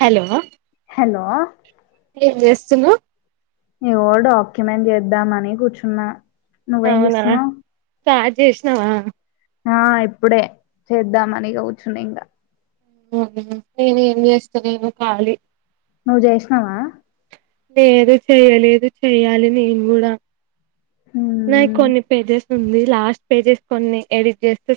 Hello hello ఏం చేస్తున్నావ్ ఏవో డాక్యుమెంట్ చేద్దామని కూర్చున్నా నువ్వేం అవునా చేస్తున్నా స్టార్ట్ చేసినావా ఆ ఇప్పుడే చేద్దామని ఇగ కూర్చున్నా ఇంగా నేను ఏం చేస్తలేను ఖాళీ నువ్వు జేషినావా లేదే చెయ్యలేదు చెయ్యాలి నేను కూడా నాయి మ్మ్ కొన్ని పేజెస్ ఉంది లాస్ట్ పేజెస్ కొన్ని ఎడిట్ చేస్తే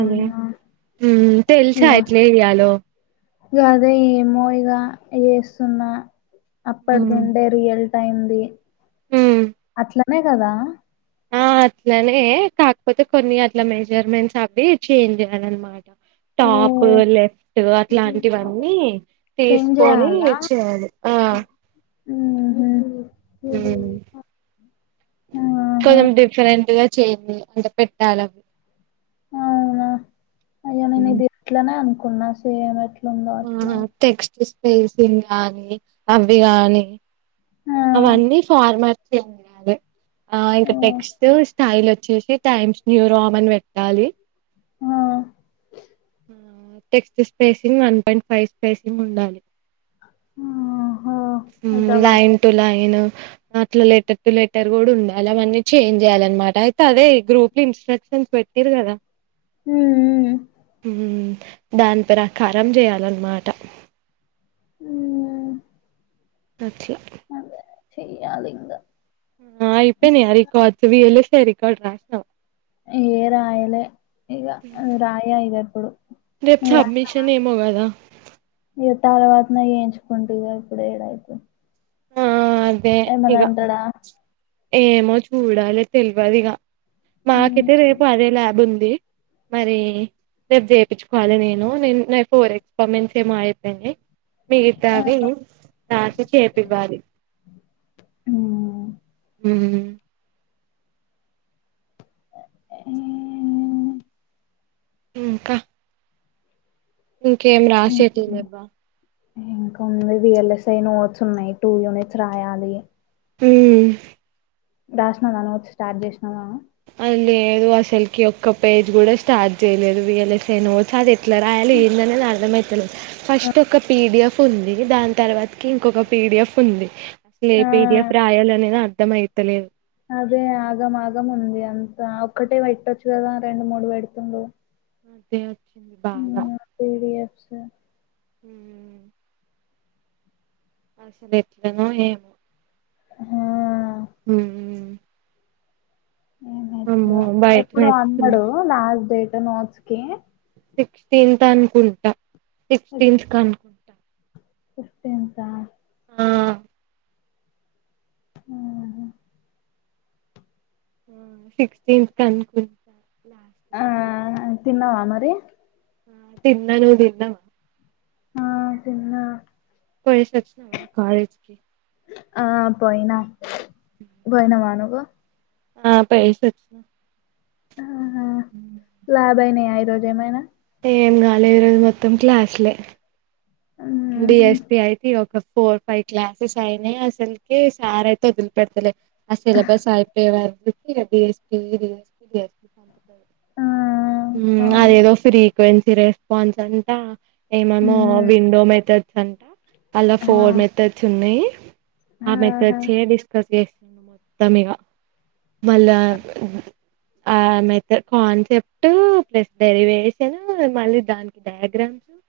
అదే తెలిసయిట్లే అ్యాలో అదే ఏమోవిగా చేస్తున్నా అప్పటిది ఉండే మ్మ్ రియల్టీ అయింది అట్లనే కదా ఆ అట్లనే కాకపోతే కొన్ని అట్ల మెజర్మెంట్స్ అవి చేంజ్ చేయాలి అనమాట ఓ టాప్ లెఫ్ట్ అట్లాంటివన్నీ చేంజ్ తీసుకొని చేయాలా చేయాలి ఆ మ్హు మ్మ్ ఆహా కొంచెం డిఫరెంట్ గా చే్యంది అంటే పెట్టాలివి అవునా అయ్యో నేను ఇది ఎట్లనే అనుకున్నా సేమ్ అంద వలా ఆ టెక్స్ట్ స్పేసింగ్ గానీ అవి కాగాని ఆ అవన్నీ ఫార్మాట్ అ ఆ ఓ ఇంకా టెక్స్ట్ స్టైల్ వచ్చేసి టైమ్స్ యూ రామ్న్ పెట్టాలి ఆ text spacing one point five spacing ఉండాలి ఆహా అయితే అవన్ ైన్ అట్ల లెటర్ టు లెటర్ కూడా ఉండాలి అవన్న చేం్ చేయాలన్నమాట అయితే అదే గ్రప్ ఇట్ క మ్మ్ [unintelligible] దాని ప్రకారం చేయాలన్నమాట ఆ అా అదే చెయాలికా అయిపోయినాయి ఆ రికార్డ్స్ వ వళస్తే రికార్డు రాసినవు ఏ రాయలే ఇ రాయ ఇదప్పుడు రేపు స అబ్మిషన్ ఏ మో ఇగ తర్వాతన ఏయించుకుంటుంది ఇప్పుడు ఏడైతే ఆ అదే ఇగ ఏమో చూడాలి తెల్వదు ఇగ మాకైతే రేపు అదే ల్యాబ్ ఉంది మరి రేపు చేపించుకోవాలి నేను నేను ఫోర్ ఎక్స్పరిమెన్ట్స్ ఏమో అయిపోయినాయి మిగతావి సార్ తో చేపివ్వాలి మ్మ్ హ్మ్ ఎ ఏ ఇంకా ఇంకేం రాసేటివి లెవ్వ ఇంకా ఉన్నది V L S I notes ఉన్నాయి టూ యూనిట్స్ రాయాలి మ్మ్ రాసిన నా నోట్స్ స్టార్ట్ చేసినావా అ లేదు అసలుకి ఒక్క పేజ్ కూడా స్టార్ట్ చేయలేదు వి ఎల్ ఎస్ ఏమో [unintelligible] అది ఎట్ల రాయ యాలి ఏంది అనేది అర్దమయితలే ఫస్ట్ ఒక పి డి ఎఫ్ ఉంది దాని తర్వాతకి ఇంకొక పిడిఎఫ్ ఉంది అసలు ఏ పీ డీ ఆ ఎఫ్ రాయాలనేది అర్థం అయితలేదు అదే ఆగం ఆగం ఉంది అంతా ఒక్కటే పెట్టొచ్చు కదా రెండు మూడు పెడుతుండు అదే వచ్చింది బాద స మ్మ్ అస్సలు ఎట్లనో ఏమో హా మ్మ్ అమ్మో [unintelligible] బయట ఎప్పుడు నేర్చుకున్నా. అన్నాడు లాస్ట్ డేట్ నోట్స్ కి సిక్స్టీన్త్ అనుకుంటా సిక్స్టీన్త్ అనుకుంటా సిక్టీంత్ ఆ ఆహా అబ్సిక్స్టీన్త్ అనుకుంటా లాస్ట్ ఆ డేట్ తిన్నావా మరి ఆ తిన్న నవ్వు తిన్నావా ఆ తిన్న పొయ్యేసి వచ్చినవా కాలేజ్ కి ఆ పోయినా పోయినవ నువ్వు ఆ పొయ్యేసొచ్చిన ఆహా ల్యాబ్ అయినయ ఈరోజు ఏమైనా ఏం కాలే ఈరోజు మొత్తం క్లాసు లే బి మ్మ్ఉహ్మ్ ఎస్ పి అయితే ఒక ఫోర్ ఫైవ్ క్లాసెస్ అయినాయి అసలుకి సార్ అయితే వదిలి పెడతలే ఆ సిలబస్ అయిపోయే వరకు [unintelligible] రెడీ [unintelligible] ఆ మ్మ్ అవును అదేదో ఫ్రీక్వెన్సీ రెస్పాన్స్ అంట ఏమేమో మ్మ్ విండో మెథడ్స్ అంట అలా ఆ ఫోర్ మెథడ్స్ ఉన్నాయి ఆ ఆహా మెథడ్స్ ఏ డిస్కస్ చేస్తాను మొత్తం ఇగ మళ్ళా ఆ మెథడ్ కాన్సెప్ట్ ప్లస్ డెరివేషన్ మళ్ళీ దానికి డైగ్రామ్ గ్రామ్స్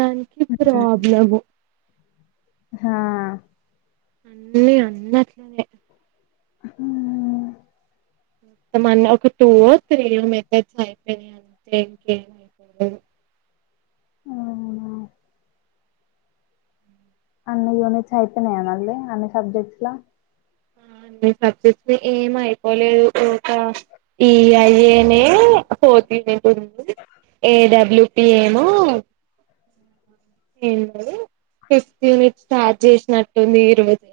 దానికి మ్మ్. ప్రాబ్లం హా అన్ని అన్న అట్లనేే ఆ హా మొత్తం అన్న ఒక టూ ఓ త్రీ ఓ మెథడ్స్ అయిపోయినాయి అంతే ఇంకేం అయిపోలే [unintelligible] అవున అన్ని యూనిట్స్ అయిపోనాయా మళ్ళీ అన్ని సబ్జెక్ట్స్ లో నే సబ్జెక్ట్స్ ని ఏం అయిపోలేదు కా ఈ అయ్యేనే పోతనేట్ ఉంది [inaudible] ఏడబ్ల్యూపి ఏమో ఏది ఫిఫ్త్ యూనిట్ స్టార్ట్ చేసినట్టుంది ఇ రోజు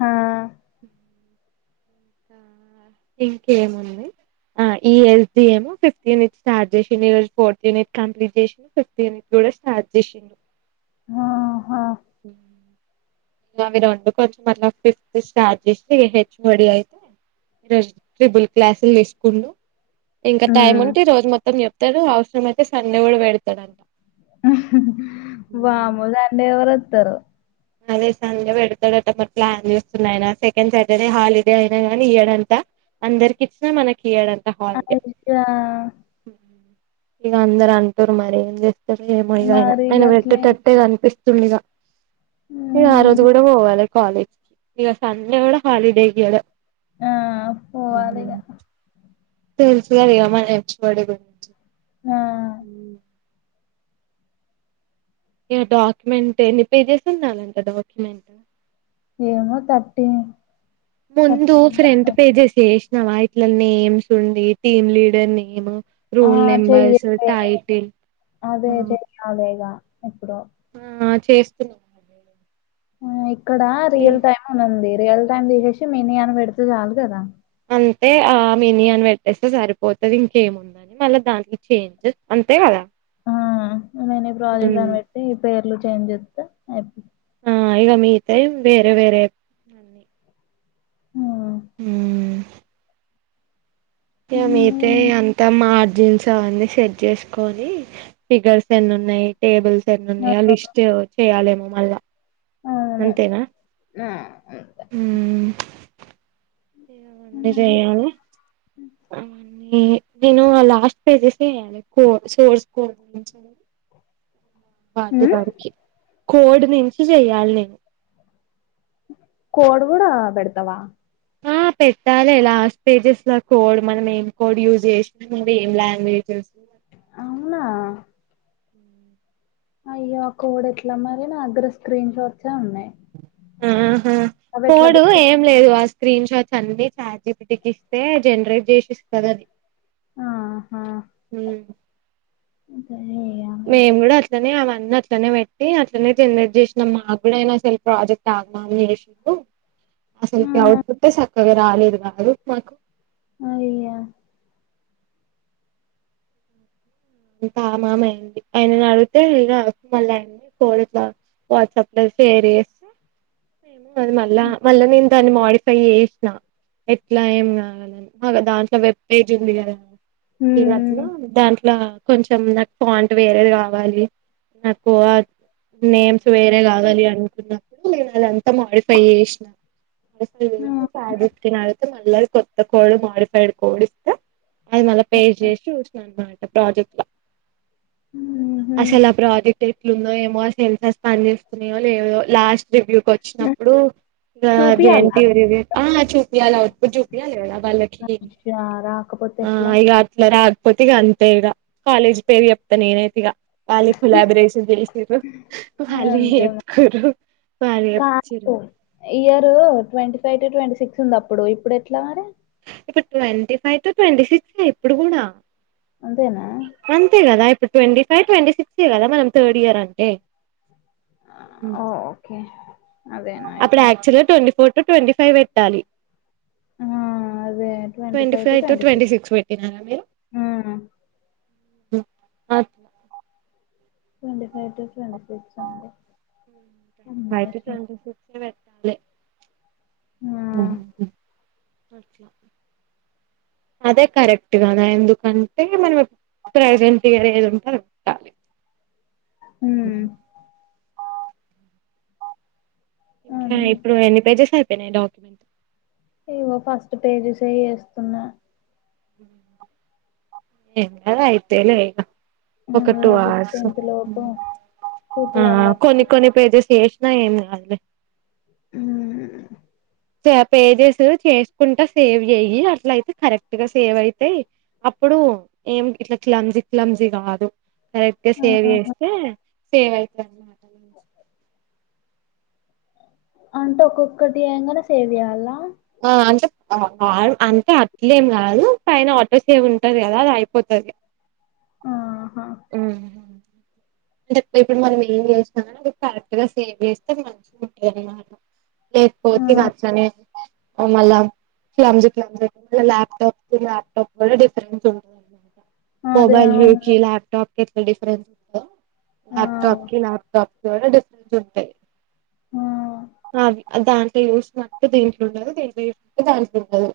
హా ఇంకేముంది ఆ ఈ ఎస్డీ ఫిఫ్త్ యూనిట్ స్టార్ట్ చేసి ఈ రోజు ఫోర్త్ యూనిట్ కంప్లీట్ చేసి ఫిఫ్త్ యూనిట్ కూడా స్టార్ట్ చేసిండు ఆహా ఇంకా అవి రెండు కొంచెం మళ్ళ ఫిఫ్త్ స్టార్ట్ చేస్త హెచ్ ఓ డి అయితే ఈరోజు ట్రిబుల్ క్లాసులు తీసుకుండు ఇంకా టైం ఉమ్ ఉంటే రోజు మొత్తం చెప్తాడు అవసరం అయితే సండే కూడా పెడతాడుంట వామ్మో సండే ఎవరువస్తారు అదే సండే పెడతాడంట మరి ప్లాన్ చేస్తున్నాయన సెకండ్ సాటర్డే హాలిడే అయినా గానీ ఈయడంతా అందరికి ఇచ్చిన మనకియాదంట అయ్యా ఇక అందరు అంటారు మరి ఏం చేస్తారు ఏమో ఇక ఆన మరి ఆయన పెట్టేటట్టే గట్లేంటి కనిపిస్తుండ ఇక ఇంకా ఆ రోజు ఉమ్ కూడా పోవాలి కాలేజ్ కి ఇక సండే కూడా హాలిడే ఇయ్యాడు ఆ ఉమ్ పోవాలిగా తెలుసుకదా మనం హెచ్ ఓ డి గురించి ఆ ఇక డాక్యుమెంట్ ఎన్ని పేజెస్ ఉండాలంట డాక్యుమెంట్ ఏమో థర్టీ ముందు థర్టీ ఫ్రెంట్ పేజెస్ ఏసీ ఇట్ల నేమ్స్ ఉంది టీమ్ లీడర్ నేమ్ ఆ రోల్నంబర్స్ చెయ్యలే టైటిల్ అదే చెయ్యాలే ఇగ ఇప్పుడు ఆ చేస్తున్నాను ఆ ఇక్కడ రియల్ టైమ్ ఉంది రియల్ టైమ్ తీసేసి మిని అని పెడితే చాలు కదా అంటే ఆ మిని అని పెట్టేస్తే సరిపోతుంది ఇంకేముందని మళ్ళీ దానికి చేంజ్ అంతే కదా ఆ నేను ఈ ప్రాజెక్ట్ కని హ్మ్. పెట్టి పేర్లు చేంజ్ చేస్తా అయి ఆ ఇకా మీతే వేరే వేరేన్న అవును ఇగ మీయితే ఎంత మ జీన్స్ అవన్నీ సెట్ చేసుకొని ఫిగర్స్ ఎన్ని ఉన్నాయి టేబుల్స్ ఎన్ ఉన్నాయా లిస్ట్ చేయాలేమో మళ్ళా ఆ, అంతేనా అంతే. హా మండే చేయాల [inaudible] ఏ నేను ఆ లాస్ట్ పేజెస్ వయాలి కో సోర్స్ కో వాటి ఉమ్ వారికి కోడ్ నుంచి చెయ్యాలి నేను కోడ్ కూడా పెడతావా ఆ పెట్టాలి లాస్ట్ పేజెస్ లో కోడ్ మనం ఏం కోడ్ యూజ్ చేసినా మన ఏం లాంగ్వేజెస్ అవునా అయ్యో ఆ కోడ్ ఎట్లా మరి నా దగ్గర స్క్రీన్ షాట్స్ ఉన్నాయి ఆహా అవి ఎట్లా కోడు పెట్ట ఏం లేదు వాస్త స్క్రీన్ షాట్స్ అన్ని ఛార్జిపీటిిగిస్తే జనరేట్ చేసిస్తుంది అది హ అకే మేము కూడా అట్లనే అవాల అట్లనే పెట్టి అట్లనే జనేట్ చేసినా మాకుడయినా అసలు ప్రాజెక్ట్ ఆగమా అని చేసిడు అసలుకి ఔట్పుట్ చక్కగా రాలేదు కాదు మాకు అ అయ్యా [inaudible] [unintelligible] షేర్స్ మళ్ళా మళ్ళా నేను దాన్ని మాడిఫై చేసిన ఎట్లా ఏం కావాలని మా దాంట్లో వెబ్ పేజ్ ఉంది కదా ఇగా అట్లు ఉమ్ దాంట్లో కొంచెం నాకు ప్యాంటు వేరేది కావాలి నాకు నేమ్స్ వేరే కావాలి అనుకున్నప్పుడు నేను అదంతా మాడిఫై చేసినా మొత్తం వేసి సాగినట్డు ఉంటే కొత్తది వేసినా కోడ్ ఇస్తే అది మళ్ళ పే చేసి చేసిన అన్నమాట ప్రాజెక్ట్ లో ఉహు అసలు ఆ ప్రాజెక్ట్ ఎట్లుందో ఏమో అసల్కి పని చేేస్తున్నాయో లేదో లాస్ట్ రివ్యూకు వచ్చినప్పుడు ఇగ చూపియాలా ఏంటి రివ్యూ ఆ చూపించాలి అటు చూపించాలి కదా వాళ్ళకి వచ్చారా ఆ ఇగా అట్ల రాకపోతే అంతే ఇగ కాలేజ్ పేరు చేప్తా నేనైతే ఇగా కాలి కిలాబు రేషన్ చేసిన్రు వాళ్ళు అంతే ఎత్తుకొరు పాలియ అచ్చారు కాదు year twenty five to twenty six ఉంది అప్పుడు ఇప్పుడు ఎట్లా మరి ఇప్పుడు twenty five to twenty six ఇప్పుడు కూడా అంతేనా అంతే కదా ఇప్పుడు ట్వంటీ ఫైవ్ ట్వంటీ సిక్స్ ఏ కదా మనం థర్డ్ ఇయర్ అంటే ఓ [unintelligible] అప్పుడు అయితే యాక్చువల్గా twenty four to twenty five పెట్టాలి ఆ twenty five to twenty six పెట్టినారా మీరు ఆ అ ప్ twenty five to twenty six అంతే twenty five to twenty six ఏ పెట్టలే ఆ హా హ్ అదే కరెక్ట్ కదా ఎందుకంటే మనం ప్రెజెంట్గా ఏది ఉంటే అది పెట్టాలి [inaudible] మ్మ్ హ్ ఇంకా ఇప్పుడు అంతే ఎన్ని పేజెస్ అయిపోయినయ్ డాక్యుమెంట్ ఇగో ఫస్ట్ పేజెస్ యే చేేస్తున్నా ఎక్కడా అయితయ్ లే ఇగా ఒక అదే టూ అవర్స్ ఫిఫ్టీన్త్ లోపు ఆ చూపియాలట కొన్ని కొన్ని పేజెస్ అయినా ఏం కాదులే హు మ్ పేజెస్ చేసుకుంటా సేవ్ చెయ్యి అట్ల అయితే కరెక్ట్ గా సేవ్ అయితయ్ అప్పుడు ఇప్పుడు ఏం ఇట్లా క్లమ్జి క్లమ్జీ కాదు కరెక్ట్ గా సేవ్ ఆహా చేస్తే సేవ్ అవుతది అంటే ఒక్కొక్కటి చేయగానే సేవ్ చేయాలా ఆ అంటే ఆ అంటే అట్లేం కాదు పైన ఆటో సేవ్ ఉంటది కదా అది అయిపోతది ఆ ఉమ్ అంటే ఇప్పుడు మనం ఏం చేసిన అది కరెక్ట్ గా సేవ్ చేస్తే మంచిగా ఉంటదన్నమాట చేసుకోవచ్చు ఆ ఇగా అట్లనే ఓ మళ్ళా క్లమ్జి క్లంజ ల్యాప్టాప్ ల్యాప్టాప్ కూడా డిఫరెన్స్ ఉంటదన్నమాట అదే మోబైల్ అవును కి లాప్టాప్ ఎట్లా డిఫరెన్స్ ఉంటయో ఆ ల్యాప్టాప్ కి ల్యాప్టాప్ కి కూడా డిఫరెన్స్ ఉంటాయి ఆ అది దాంట్లో చూసినట్టు దీంట్లో ఉండదు దీంట్లో చూసినట్టు దాంట్లో ఉండదు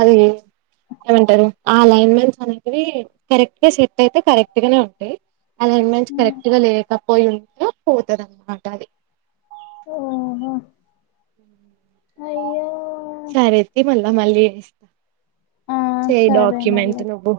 అది ఏమంటారు ఆ అలైన్మెంట్స్ అనేవి కరెక్ట్ గా సెట్ అయితే కరెక్ట్ గానే ఉంటాయి అలైన్మెంట్స్ ఆ. కరెక్ట్ గా లేకపోయి ఉంటే పోతదన్నమాట అది ఓహో అయ్యో సరే అయితే మళ్ళా మళ్ళీ చేస్తా ఆ చేయి సరే మళ్ళీ డాక్యుమెంట్ నువ్వు